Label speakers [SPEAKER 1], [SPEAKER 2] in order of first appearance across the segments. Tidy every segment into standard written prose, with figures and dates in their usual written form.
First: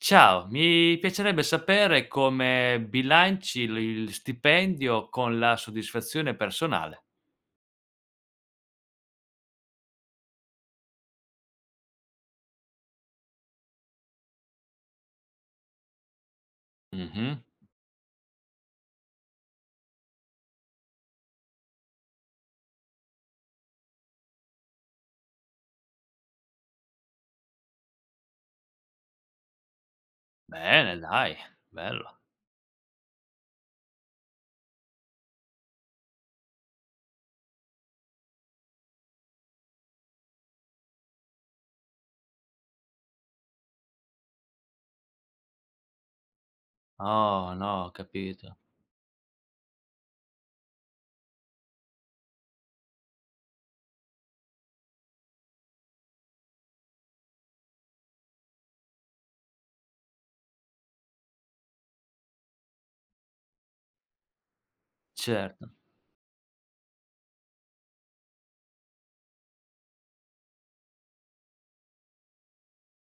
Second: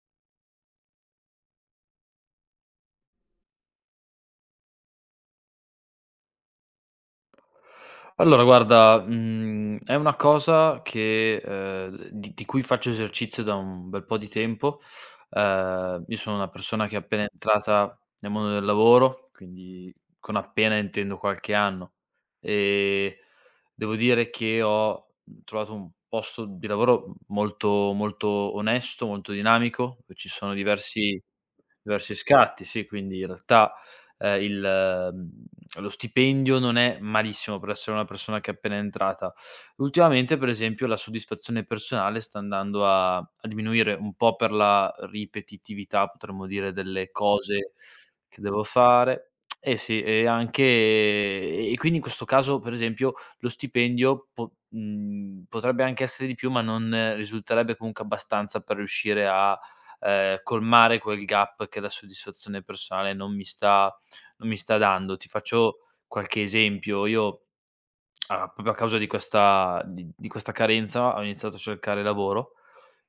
[SPEAKER 1] Ciao, mi piacerebbe sapere come bilanci il stipendio con la soddisfazione personale.
[SPEAKER 2] Allora guarda, è una cosa che, di cui faccio esercizio da un bel po' di tempo. Io sono una persona che è appena
[SPEAKER 1] Mh-mh.
[SPEAKER 2] entrata nel mondo del lavoro, quindi con appena intendo qualche anno. ehm, Devo dire che ho, trovato un posto di lavoro molto molto onesto, molto dinamico, dove ci sono
[SPEAKER 1] Bene
[SPEAKER 2] diversi
[SPEAKER 1] dai,
[SPEAKER 2] Diversi
[SPEAKER 1] bello.
[SPEAKER 2] scatti, sì, quindi in realtà, lo stipendio non è malissimo per essere una persona che è appena entrata. Ultimamente, per esempio, la soddisfazione personale sta andando a diminuire un po' per la ripetitività, potremmo dire, delle
[SPEAKER 1] Oh
[SPEAKER 2] cose
[SPEAKER 1] no, ho
[SPEAKER 2] che
[SPEAKER 1] capito.
[SPEAKER 2] devo fare. Eh sì, e quindi in questo caso, per esempio, lo stipendio potrebbe anche essere di più, ma non risulterebbe comunque abbastanza per riuscire a colmare quel gap che la soddisfazione personale non mi sta dando. Ti
[SPEAKER 1] Certo.
[SPEAKER 2] faccio qualche esempio: io a proprio a causa di questa carenza ho iniziato a cercare lavoro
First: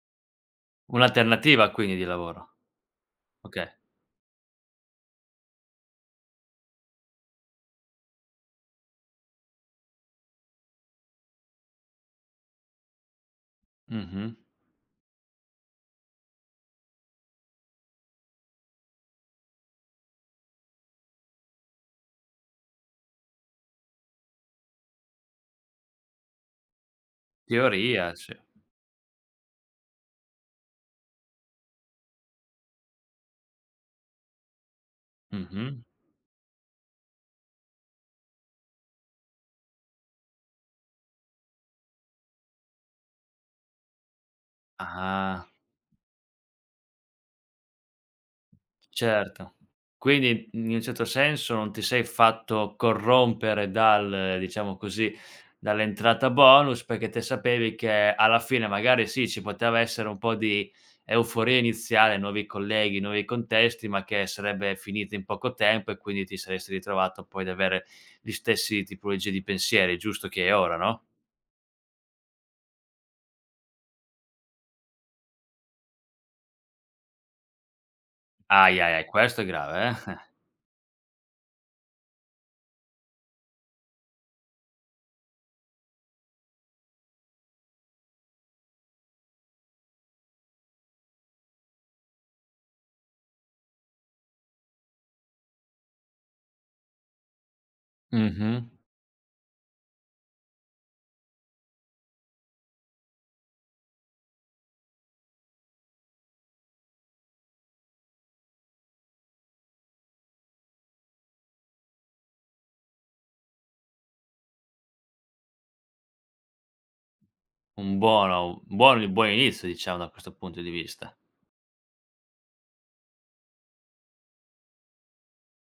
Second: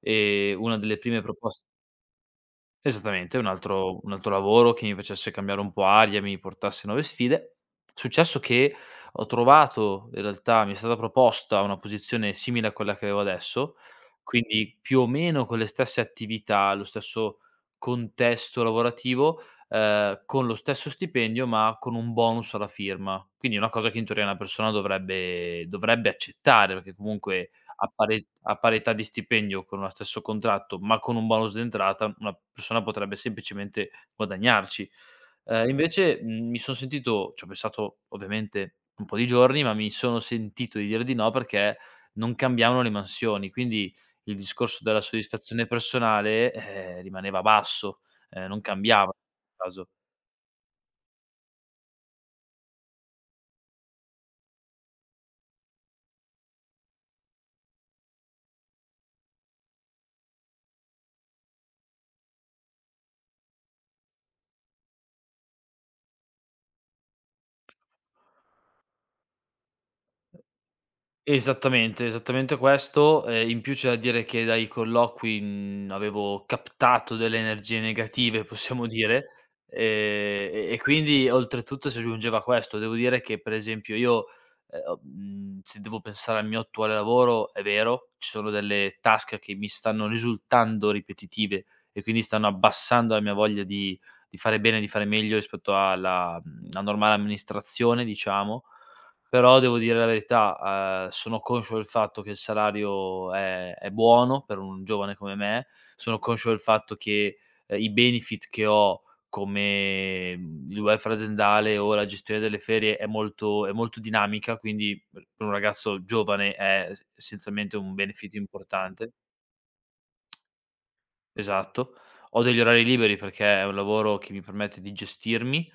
[SPEAKER 2] e una delle prime proposte.
[SPEAKER 1] Un'alternativa quindi di lavoro.
[SPEAKER 2] Esattamente, un
[SPEAKER 1] Okay.
[SPEAKER 2] altro un altro lavoro che mi facesse cambiare un po' aria, mi portasse nuove sfide. Successo che ho trovato, in realtà mi è stata proposta una posizione simile a quella che avevo adesso,
[SPEAKER 1] Mh-mh.
[SPEAKER 2] quindi più o meno con le stesse attività, lo stesso contesto lavorativo, con lo stesso stipendio, ma con un bonus alla firma. Quindi una cosa che in teoria una persona dovrebbe accettare, perché comunque a
[SPEAKER 1] Teoria,
[SPEAKER 2] pari
[SPEAKER 1] sì.
[SPEAKER 2] a parità di stipendio con lo stesso contratto, ma con un bonus d'entrata, una persona potrebbe semplicemente guadagnarci.
[SPEAKER 1] Mh-mh.
[SPEAKER 2] Invece, mhmm, mi son sentito ci ho pensato ovviamente un po' di giorni, ma mi sono sentito di dire di no perché non cambiavano le mansioni, quindi il discorso della
[SPEAKER 1] Ah.
[SPEAKER 2] soddisfazione personale, rimaneva basso, non cambiava in
[SPEAKER 1] Certo.
[SPEAKER 2] questo caso.
[SPEAKER 1] Quindi, in un certo senso, non ti sei fatto corrompere dal diciamo così, dall'entrata bonus, perché te sapevi che alla fine magari sì, ci poteva essere un po' di euforia iniziale, nuovi colleghi, nuovi contesti, ma che sarebbe finita in poco tempo e quindi ti saresti ritrovato poi ad avere gli stessi tipologie di pensieri, giusto che è ora, no?
[SPEAKER 2] Esattamente, esattamente questo. In più c'è da dire che dai colloqui, avevo captato delle energie negative,
[SPEAKER 1] Ahi,
[SPEAKER 2] possiamo
[SPEAKER 1] ahi, ahi,
[SPEAKER 2] dire,
[SPEAKER 1] questo è grave, eh.
[SPEAKER 2] e quindi oltretutto si aggiungeva questo. Devo dire che per esempio io, se devo pensare al mio attuale lavoro, è vero, ci sono delle task che mi stanno risultando ripetitive e quindi stanno abbassando la mia voglia di fare bene, di fare meglio rispetto alla normale amministrazione, diciamo.
[SPEAKER 1] Mh-mh.
[SPEAKER 2] Però devo dire la verità, sono conscio del fatto che il salario è buono per un giovane come me, sono conscio del fatto che, i benefit che ho come, il welfare aziendale o la gestione delle ferie è molto dinamica, quindi per un ragazzo giovane è essenzialmente un
[SPEAKER 1] Un
[SPEAKER 2] benefit
[SPEAKER 1] buono un
[SPEAKER 2] importante.
[SPEAKER 1] buon buon inizio diciamo da questo punto di vista.
[SPEAKER 2] Esatto. Ho degli orari liberi perché è un lavoro che mi permette di gestirmi,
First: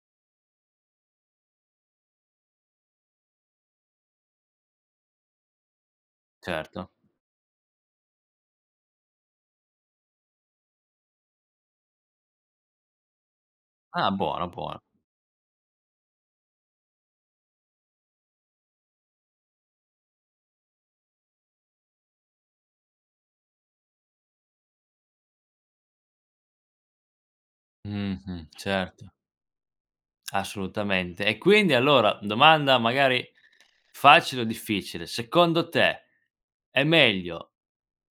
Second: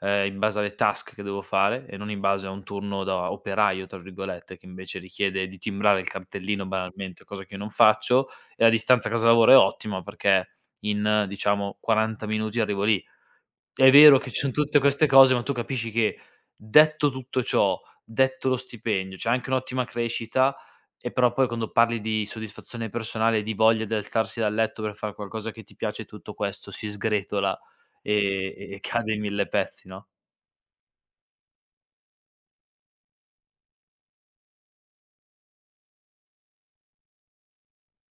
[SPEAKER 2] in base alle task che devo fare e non in base a un turno da "operaio" tra virgolette, che invece richiede di timbrare il cartellino
[SPEAKER 1] Certo.
[SPEAKER 2] banalmente, cosa che io non faccio, e la distanza a casa lavoro è ottima perché in, diciamo, 40 minuti arrivo lì. È
[SPEAKER 1] Ah,
[SPEAKER 2] vero che ci
[SPEAKER 1] buono,
[SPEAKER 2] son tutte
[SPEAKER 1] buono.
[SPEAKER 2] queste cose, ma tu capisci che detto tutto ciò, detto lo stipendio, c'è anche un'ottima crescita, e però poi quando parli di soddisfazione personale, di voglia di alzarsi dal letto per fare qualcosa che ti piace, tutto questo si sgretola
[SPEAKER 1] Mh-mh,
[SPEAKER 2] e
[SPEAKER 1] certo,
[SPEAKER 2] cade in 1000 pezzi, no?
[SPEAKER 1] assolutamente. E quindi allora, domanda magari facile o difficile: secondo te è meglio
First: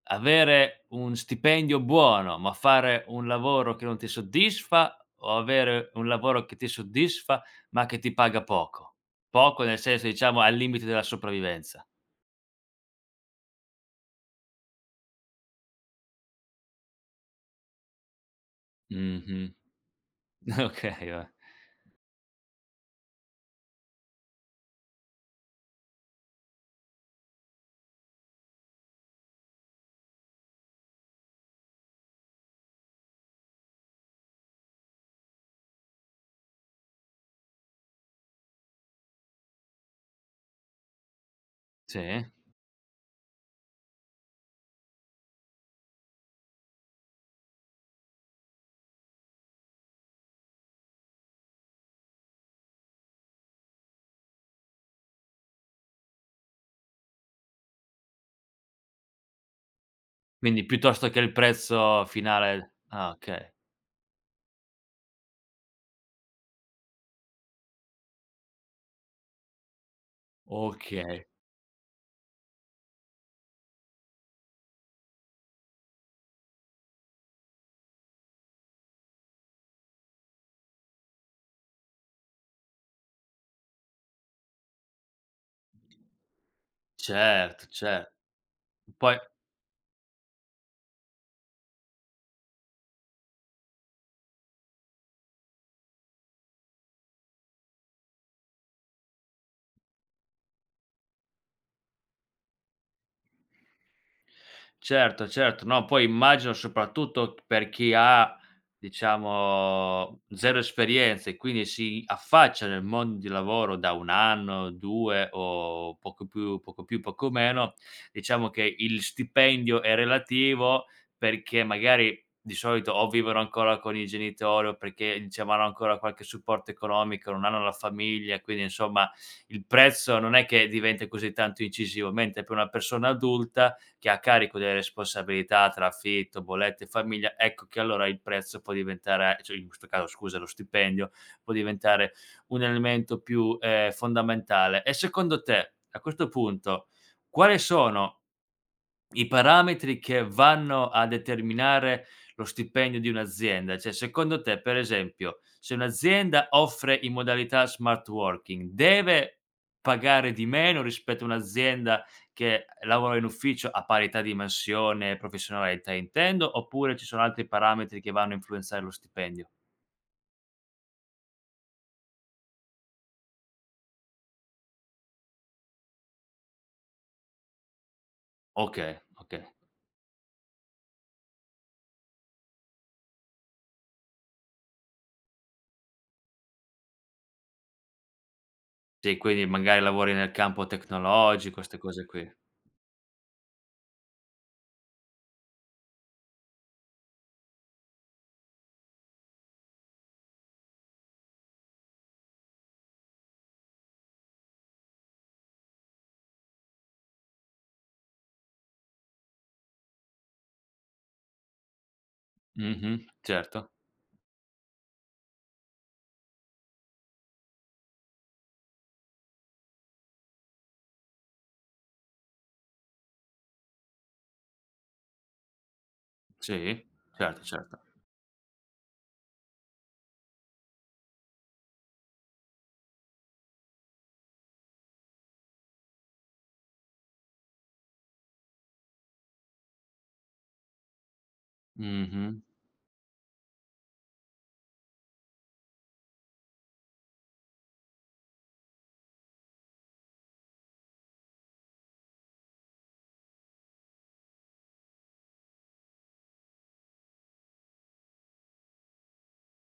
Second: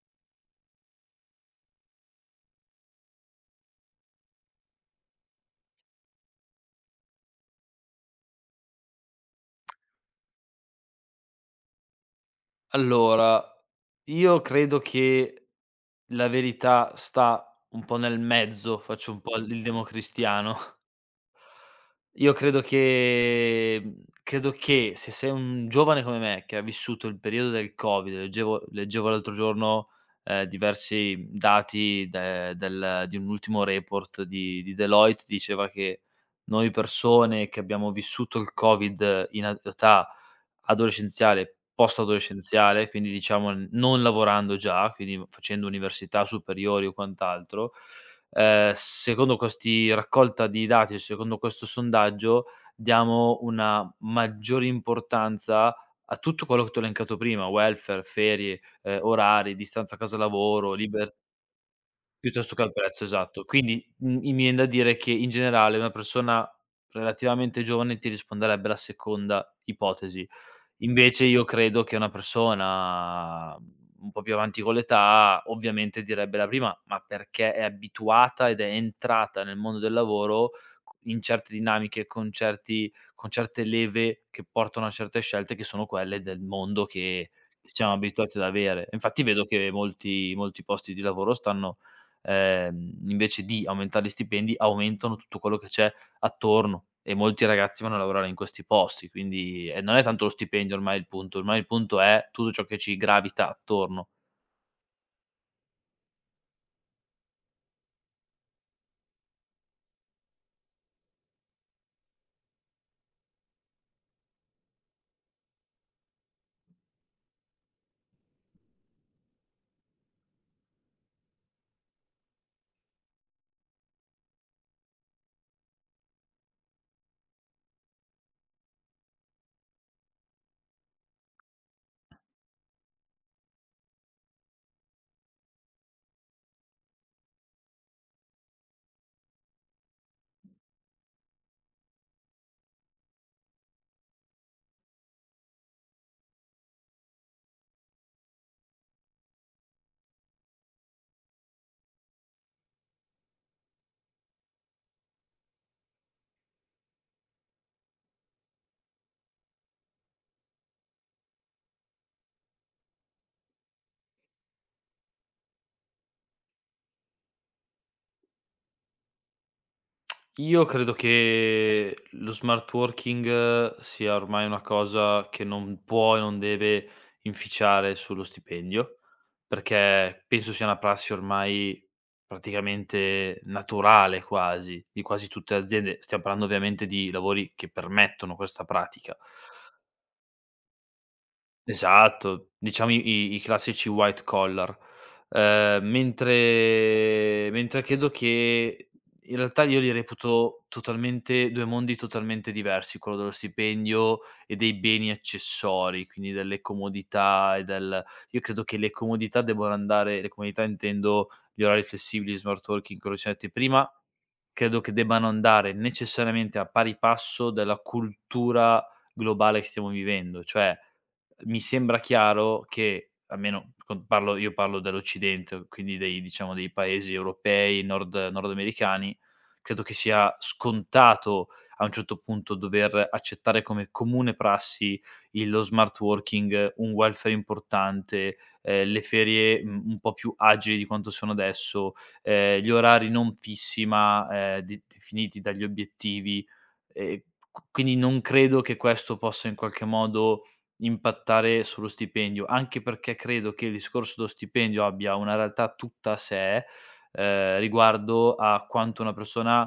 [SPEAKER 1] avere un stipendio buono, ma fare un lavoro che non ti soddisfa, o avere un lavoro che ti soddisfa, ma che ti paga poco? Poco nel senso, diciamo, al limite della sopravvivenza.
[SPEAKER 2] Allora, io credo che la verità sta un po' nel mezzo, faccio un po'
[SPEAKER 1] Mh-mh.
[SPEAKER 2] il democristiano.
[SPEAKER 1] Okay, va
[SPEAKER 2] Io credo che se sei un giovane come me, che ha vissuto il periodo del Covid, leggevo l'altro giorno, diversi dati de del di un ultimo report di Deloitte, diceva che noi persone che abbiamo vissuto il Covid in a età adolescenziale,
[SPEAKER 1] sì.
[SPEAKER 2] post-adolescenziale, quindi diciamo non lavorando già, quindi facendo università superiori o quant'altro, secondo questi raccolta di dati, secondo questo sondaggio, diamo una maggiore importanza a tutto quello che ti ho elencato prima: welfare, ferie, orari, distanza
[SPEAKER 1] Quindi
[SPEAKER 2] casa-lavoro,
[SPEAKER 1] piuttosto
[SPEAKER 2] liber
[SPEAKER 1] che il prezzo
[SPEAKER 2] piuttosto che al
[SPEAKER 1] finale
[SPEAKER 2] prezzo,
[SPEAKER 1] ah,
[SPEAKER 2] esatto.
[SPEAKER 1] okay.
[SPEAKER 2] Quindi, mhmm, i mi vien da dire che in generale una persona relativamente giovane ti risponderebbe alla seconda ipotesi. Invece
[SPEAKER 1] Okay.
[SPEAKER 2] io credo che una persona, un po' più avanti con l'età, ovviamente direbbe la prima, ma perché è abituata ed è entrata nel mondo del lavoro c in certe dinamiche, con certi con certe leve che portano a certe scelte che sono quelle del mondo che
[SPEAKER 1] Certo,
[SPEAKER 2] siamo
[SPEAKER 1] cer
[SPEAKER 2] abituati ad avere.
[SPEAKER 1] poi
[SPEAKER 2] Infatti vedo che molti molti posti di lavoro stanno, invece di aumentare gli stipendi, aumentano tutto quello che c'è attorno e molti ragazzi vanno a lavorare in questi posti, quindi e non è tanto lo stipendio ormai il punto è tutto ciò che ci gravita attorno.
[SPEAKER 1] certo, certo. No, poi immagino soprattutto per chi ha, diciamo, 0 esperienze e quindi si affaccia nel mondo di lavoro da 1 anno, 2 o poco più poco meno, diciamo che il stipendio è relativo perché magari di solito o vivono ancora con i genitori o perché, diciamo, hanno ancora qualche supporto economico, non hanno la famiglia, quindi insomma il prezzo non è che diventa così tanto incisivo, mentre per una persona adulta che ha a carico delle responsabilità tra affitto, bollette e famiglia, ecco che allora il prezzo può diventare cioè in questo caso scusa, lo stipendio, può diventare un elemento più, fondamentale. E secondo te, a questo punto, quali sono i parametri che vanno a determinare lo stipendio di un'azienda, cioè secondo te per esempio se un'azienda offre in modalità smart working deve pagare di meno rispetto a un'azienda che lavora in ufficio a parità di mansione e professionalità intendo, oppure ci sono altri parametri che vanno a influenzare lo stipendio?
[SPEAKER 2] Io credo che lo smart working sia ormai una cosa che non può e non deve inficiare sullo stipendio,
[SPEAKER 1] Okay, okay.
[SPEAKER 2] perché penso sia una prassi ormai praticamente naturale quasi, di quasi tutte le aziende. Stiamo parlando ovviamente di lavori che permettono questa pratica.
[SPEAKER 1] Sì, quindi magari lavori nel campo tecnologico, 'ste cose qui.
[SPEAKER 2] Esatto, diciamo i classici white collar. Mentre credo che in realtà io li reputo totalmente 2 mondi totalmente diversi, quello dello stipendio e dei beni accessori, quindi delle comodità e del io credo che le comodità debbano andare, le comodità intendo gli orari flessibili, gli smart working,
[SPEAKER 1] Mh-mh,
[SPEAKER 2] quello che siam detti
[SPEAKER 1] certo.
[SPEAKER 2] prima, credo che debbano andare necessariamente a pari passo della cultura globale che stiamo vivendo, cioè mi sembra chiaro che, almeno con parlo io parlo dell'Occidente, quindi dei diciamo dei
[SPEAKER 1] Sì,
[SPEAKER 2] paesi
[SPEAKER 1] certo, certo.
[SPEAKER 2] europei, nordamericani, credo che sia scontato a un certo punto dover accettare come comune prassi il lo smart working, un welfare importante, le ferie, un po' più agili di quanto sono adesso,
[SPEAKER 1] Mh-mh.
[SPEAKER 2] gli orari non fissi ma, de definiti dagli obiettivi. Ehm, q quindi non credo che questo possa in qualche modo impattare sullo stipendio, anche perché credo che il discorso dello stipendio abbia una realtà tutta a sé, riguardo a quanto una persona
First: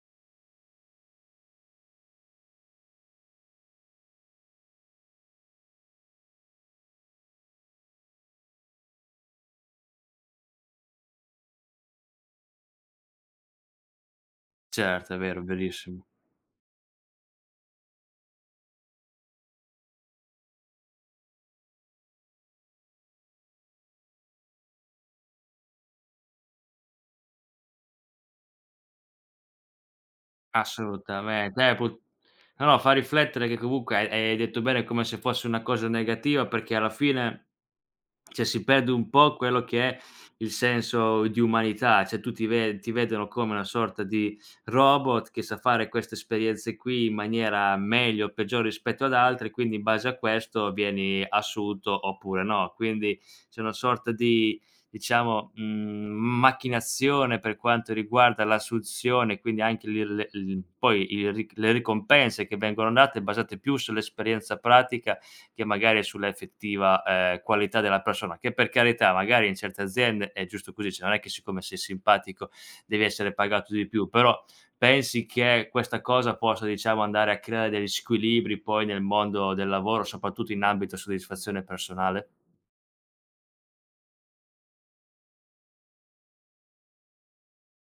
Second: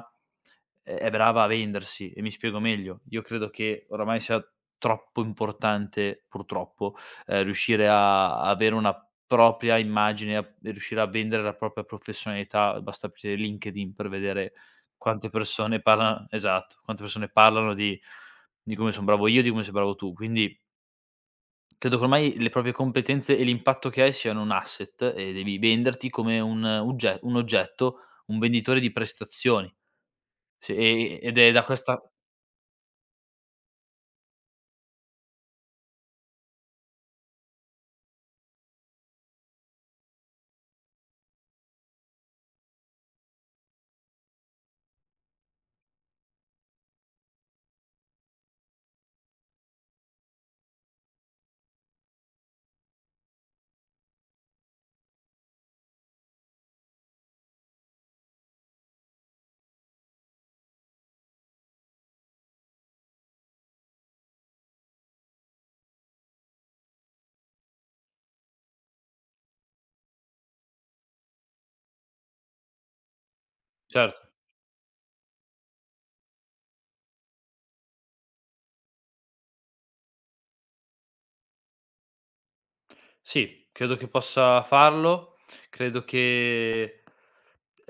[SPEAKER 2] è brava a vendersi, e mi spiego meglio. Io credo che oramai sia troppo importante, purtroppo, riuscire a avere una propria immagine, a e riuscire a vendere la propria professionalità. Basta aprire LinkedIn per vedere
[SPEAKER 1] Certo, è
[SPEAKER 2] quante
[SPEAKER 1] vero,
[SPEAKER 2] persone
[SPEAKER 1] verissimo.
[SPEAKER 2] parla esatto, quante persone parlano di come son bravo io, di come sei bravo tu. Quindi credo che ormai le proprie competenze e l'impatto che hai siano un asset e devi venderti come un oggetto, un venditore di prestazioni. Sì, ed è
[SPEAKER 1] Assolutamente.
[SPEAKER 2] da
[SPEAKER 1] Pu
[SPEAKER 2] questa.
[SPEAKER 1] no, no, fa riflettere che comunque hai detto bene, è come se fosse una cosa negativa perché alla fine cioè si perde un po' quello che è il senso di umanità, cioè tu ti vedono come una sorta di robot che sa fare queste esperienze qui in maniera meglio o peggiore rispetto ad altre, quindi in base a questo vieni assunto oppure no. Quindi c'è una sorta di, diciamo, macchinazione per quanto riguarda l'assunzione, quindi anche lì le l poi il ri le ricompense che vengono date basate più sull'esperienza pratica che magari sulla effettiva, qualità della persona, che per carità magari in certe aziende è giusto così, cioè non è che siccome sei simpatico devi essere pagato di più,
[SPEAKER 2] Certo.
[SPEAKER 1] però pensi che questa cosa possa, diciamo, andare a creare degli squilibri poi nel mondo del lavoro, soprattutto in ambito soddisfazione personale?
[SPEAKER 2] Sì, credo che possa farlo. Credo che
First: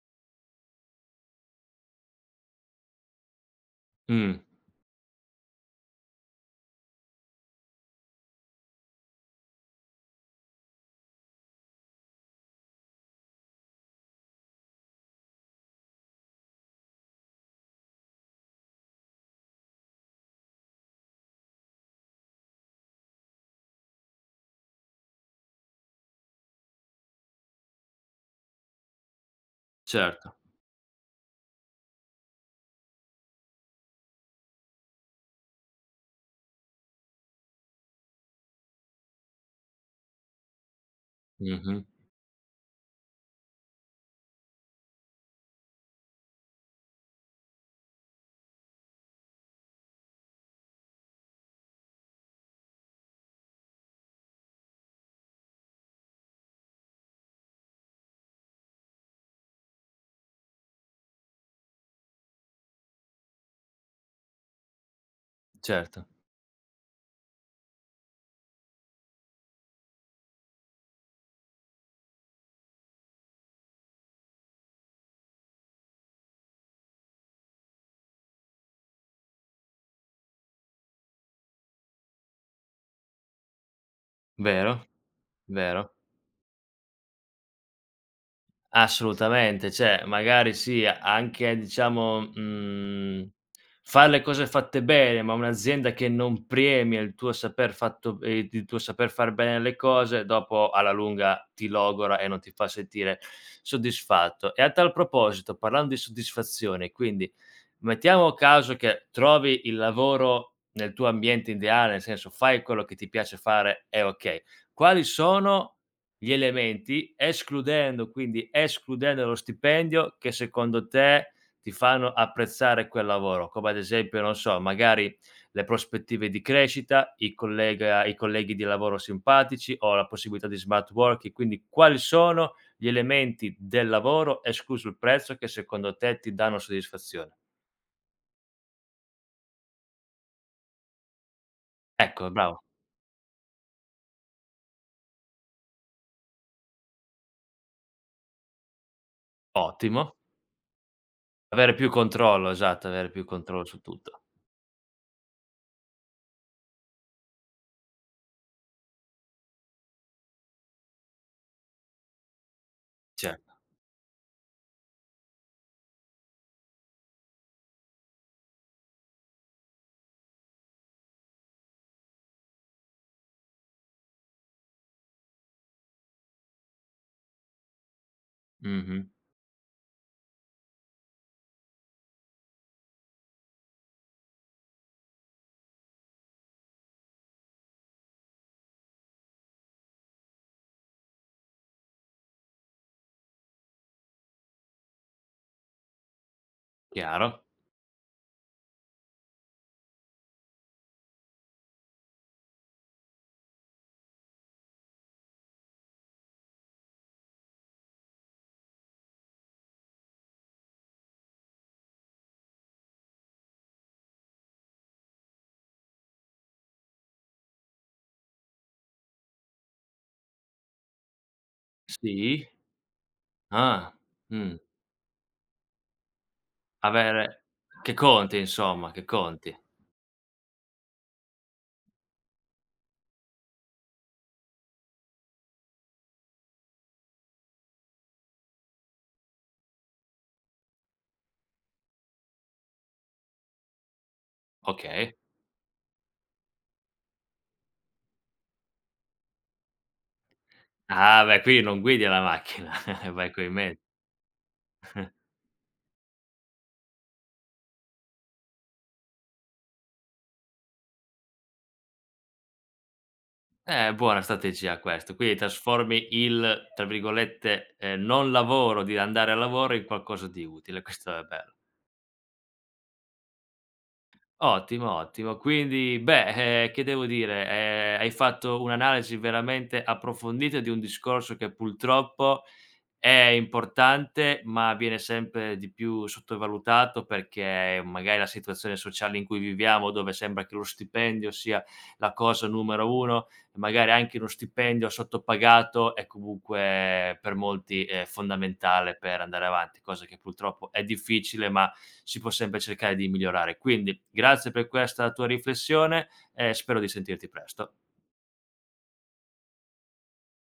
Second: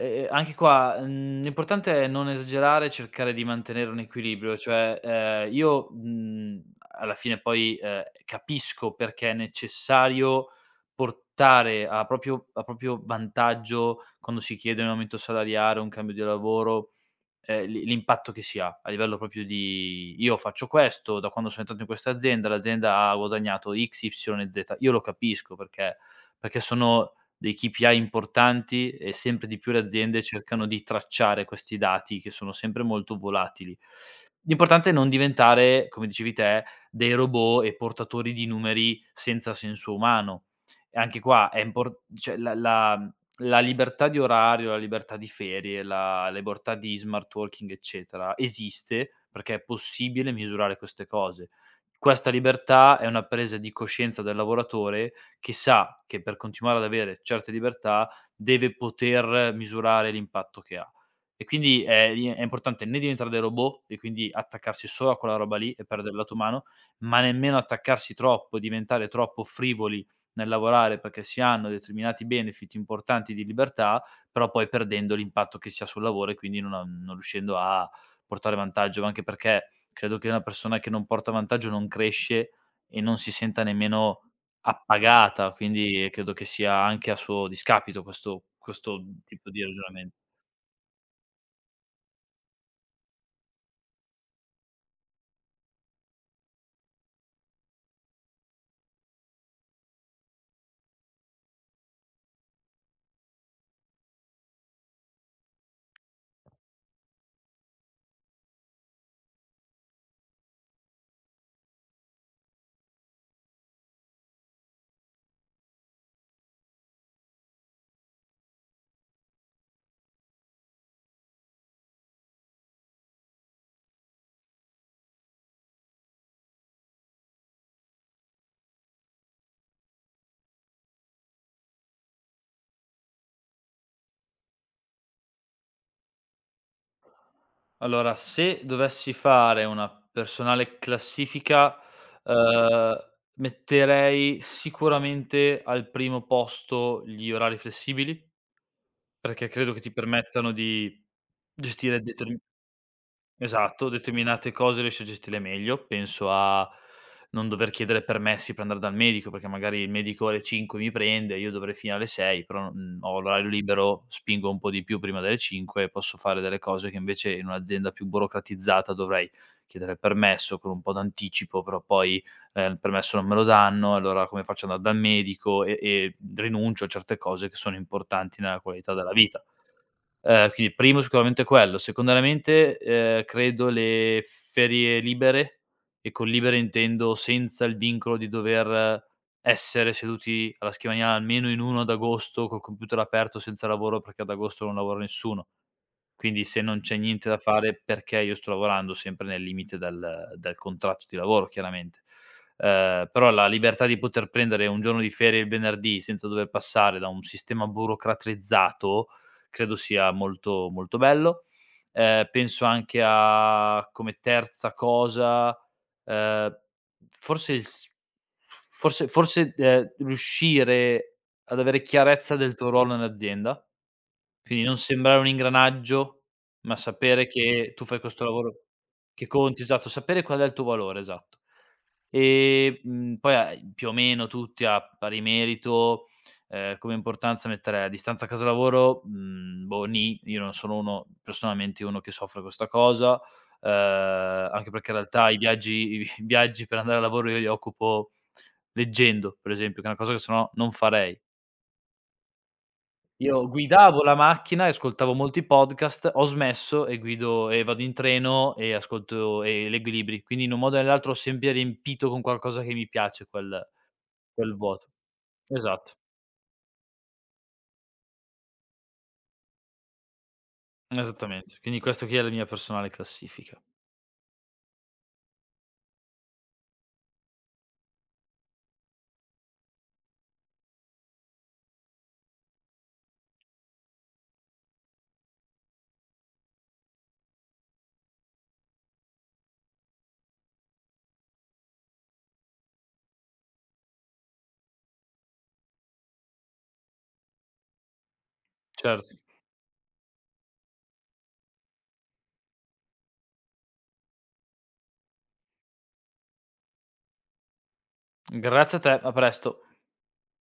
[SPEAKER 2] Anche qua, l'importante è non esagerare, cercare di mantenere un
[SPEAKER 1] Mh,
[SPEAKER 2] equilibrio, cioè, io, alla fine poi, capisco perché è necessario portare a proprio vantaggio, quando si chiede un aumento salariale, un cambio di lavoro, l'impatto che si ha, a livello proprio di: "Io faccio questo, da quando sono entrato in questa azienda, l'azienda ha guadagnato X, Y e Z". Io lo capisco perché sono dei KPI importanti e sempre di più le aziende
[SPEAKER 1] certo.
[SPEAKER 2] cercano di tracciare questi dati che sono sempre molto volatili. L'importante è non diventare, come dicevi te, dei robot e portatori di numeri senza senso umano. E anche qua, è
[SPEAKER 1] Mh-mh,
[SPEAKER 2] impor cioè la libertà di orario, la libertà di ferie, la libertà di smart working, eccetera, esiste perché è possibile misurare queste cose. Questa libertà è una presa di coscienza del lavoratore che sa che per continuare ad avere certe libertà deve poter misurare l'impatto che ha. E quindi è importante né diventare dei robot e quindi attaccarsi solo a quella roba lì e
[SPEAKER 1] certo.
[SPEAKER 2] perdere il lato umano, ma nemmeno attaccarsi troppo, diventare troppo frivoli nel lavorare perché si hanno determinati benefit importanti di libertà, però poi perdendo l'impatto che si ha sul lavoro e quindi non riuscendo a portare vantaggio, ma anche perché credo che una persona che non porta vantaggio non cresce e non si senta nemmeno
[SPEAKER 1] Vero,
[SPEAKER 2] appagata,
[SPEAKER 1] vero.
[SPEAKER 2] quindi credo che sia anche a suo discapito questo tipo di
[SPEAKER 1] Assolutamente, cioè
[SPEAKER 2] ragionamento.
[SPEAKER 1] magari sì, anche diciamo, far le cose fatte bene, ma un'azienda che non premia il tuo saper fatto il tuo saper far bene le cose, dopo alla lunga ti logora e non ti fa sentire soddisfatto. E a tal proposito, parlando di soddisfazione, quindi mettiamo caso che trovi il lavoro nel tuo ambiente ideale, nel senso fai quello che ti piace fare e okay. Quali sono gli elementi, escludendo lo stipendio che secondo te ti fanno apprezzare quel lavoro, come ad esempio, non so, magari le prospettive di crescita, i colleghi di lavoro simpatici o la possibilità di smart working, quindi quali sono gli elementi del lavoro, escluso il prezzo, che secondo te ti danno soddisfazione?
[SPEAKER 2] Allora, se dovessi fare una personale classifica,
[SPEAKER 1] Ecco, bravo,
[SPEAKER 2] uhm, metterei sicuramente al primo posto gli orari flessibili, perché credo che ti
[SPEAKER 1] ottimo.
[SPEAKER 2] permettano di
[SPEAKER 1] Avere più
[SPEAKER 2] gestire determ
[SPEAKER 1] controllo, esatto, avere più controllo su
[SPEAKER 2] Esatto,
[SPEAKER 1] tutto.
[SPEAKER 2] determinate cose riesci a gestirle meglio. Penso a non dover chiedere permessi per andare dal medico, perché magari il medico alle 5 mi prende, io dovrei finire alle 6, però, ho l'orario
[SPEAKER 1] Certo.
[SPEAKER 2] libero, spingo un po' di più prima delle 5 e posso fare delle cose che invece in un'azienda più burocratizzata dovrei chiedere il permesso con un po' d'anticipo, però poi, il permesso non me lo danno, allora come faccio ad andare dal medico e rinuncio a certe cose che sono importanti nella qualità
[SPEAKER 1] Mh-mh.
[SPEAKER 2] della vita. Quindi primo sicuramente quello. Secondariamente, credo le ferie libere, e con libere intendo senza il vincolo di dover essere seduti alla scrivania almeno in 1 ad agosto col computer aperto senza lavoro, perché ad agosto non lavora nessuno. Quindi se non c'è niente da
[SPEAKER 1] Chiaro.
[SPEAKER 2] fare perché io sto lavorando sempre nel limite del contratto di lavoro chiaramente. Però la libertà di poter prendere un giorno di ferie il venerdì senza dover passare da un sistema burocratizzato, credo sia molto, molto bello. Penso anche a come terza cosa, ehm, forse il s forse forse, riuscire ad avere chiarezza
[SPEAKER 1] Sì.
[SPEAKER 2] del tuo ruolo nell'azienda.
[SPEAKER 1] Ah, mh.
[SPEAKER 2] Quindi non sembrare un ingranaggio, ma sapere
[SPEAKER 1] Avere
[SPEAKER 2] che tu
[SPEAKER 1] Che
[SPEAKER 2] fai questo
[SPEAKER 1] conti
[SPEAKER 2] lavoro
[SPEAKER 1] insomma, che
[SPEAKER 2] che
[SPEAKER 1] conti.
[SPEAKER 2] conti, esatto, sapere qual è il tuo valore, esatto. E, poi a più o meno tutti a pari merito, come importanza mettere a distanza a casa lavoro, boh, nì, io non sono uno che soffre questa cosa, ehm, anche perché in
[SPEAKER 1] Okay.
[SPEAKER 2] realtà i viaggi i vi viaggi per andare al lavoro io li occupo leggendo, per esempio, che è una cosa che se no non farei.
[SPEAKER 1] Ah beh, quindi non guidi la macchina, vai
[SPEAKER 2] Io
[SPEAKER 1] coi mezzi.
[SPEAKER 2] guidavo la macchina e ascoltavo molti podcast, ho smesso e guido e vado in treno e ascolto e leggo i libri. Quindi in un modo o nell'altro ho sempre riempito con qualcosa che mi piace quel
[SPEAKER 1] Buona
[SPEAKER 2] quel
[SPEAKER 1] strategia
[SPEAKER 2] vuoto.
[SPEAKER 1] questo. Quindi
[SPEAKER 2] Esatto,
[SPEAKER 1] trasformi il, tra virgolette, non lavoro di andare al lavoro in qualcosa di utile, questo è bello.
[SPEAKER 2] esattamente. Quindi questo qui è la mia personale classifica.
[SPEAKER 1] Ottimo, ottimo. Quindi beh, che devo dire, hai fatto un'analisi veramente approfondita di un discorso che purtroppo è importante, ma viene sempre di più sottovalutato perché magari la situazione sociale in cui viviamo, dove sembra che lo stipendio sia la cosa numero 1, magari anche uno stipendio sottopagato è comunque per molti, fondamentale
[SPEAKER 2] Certo.
[SPEAKER 1] per andare avanti, cosa che purtroppo è difficile, ma si può sempre cercare di migliorare. Quindi grazie per questa tua riflessione e spero di sentirti presto.
[SPEAKER 2] Grazie a te, a presto.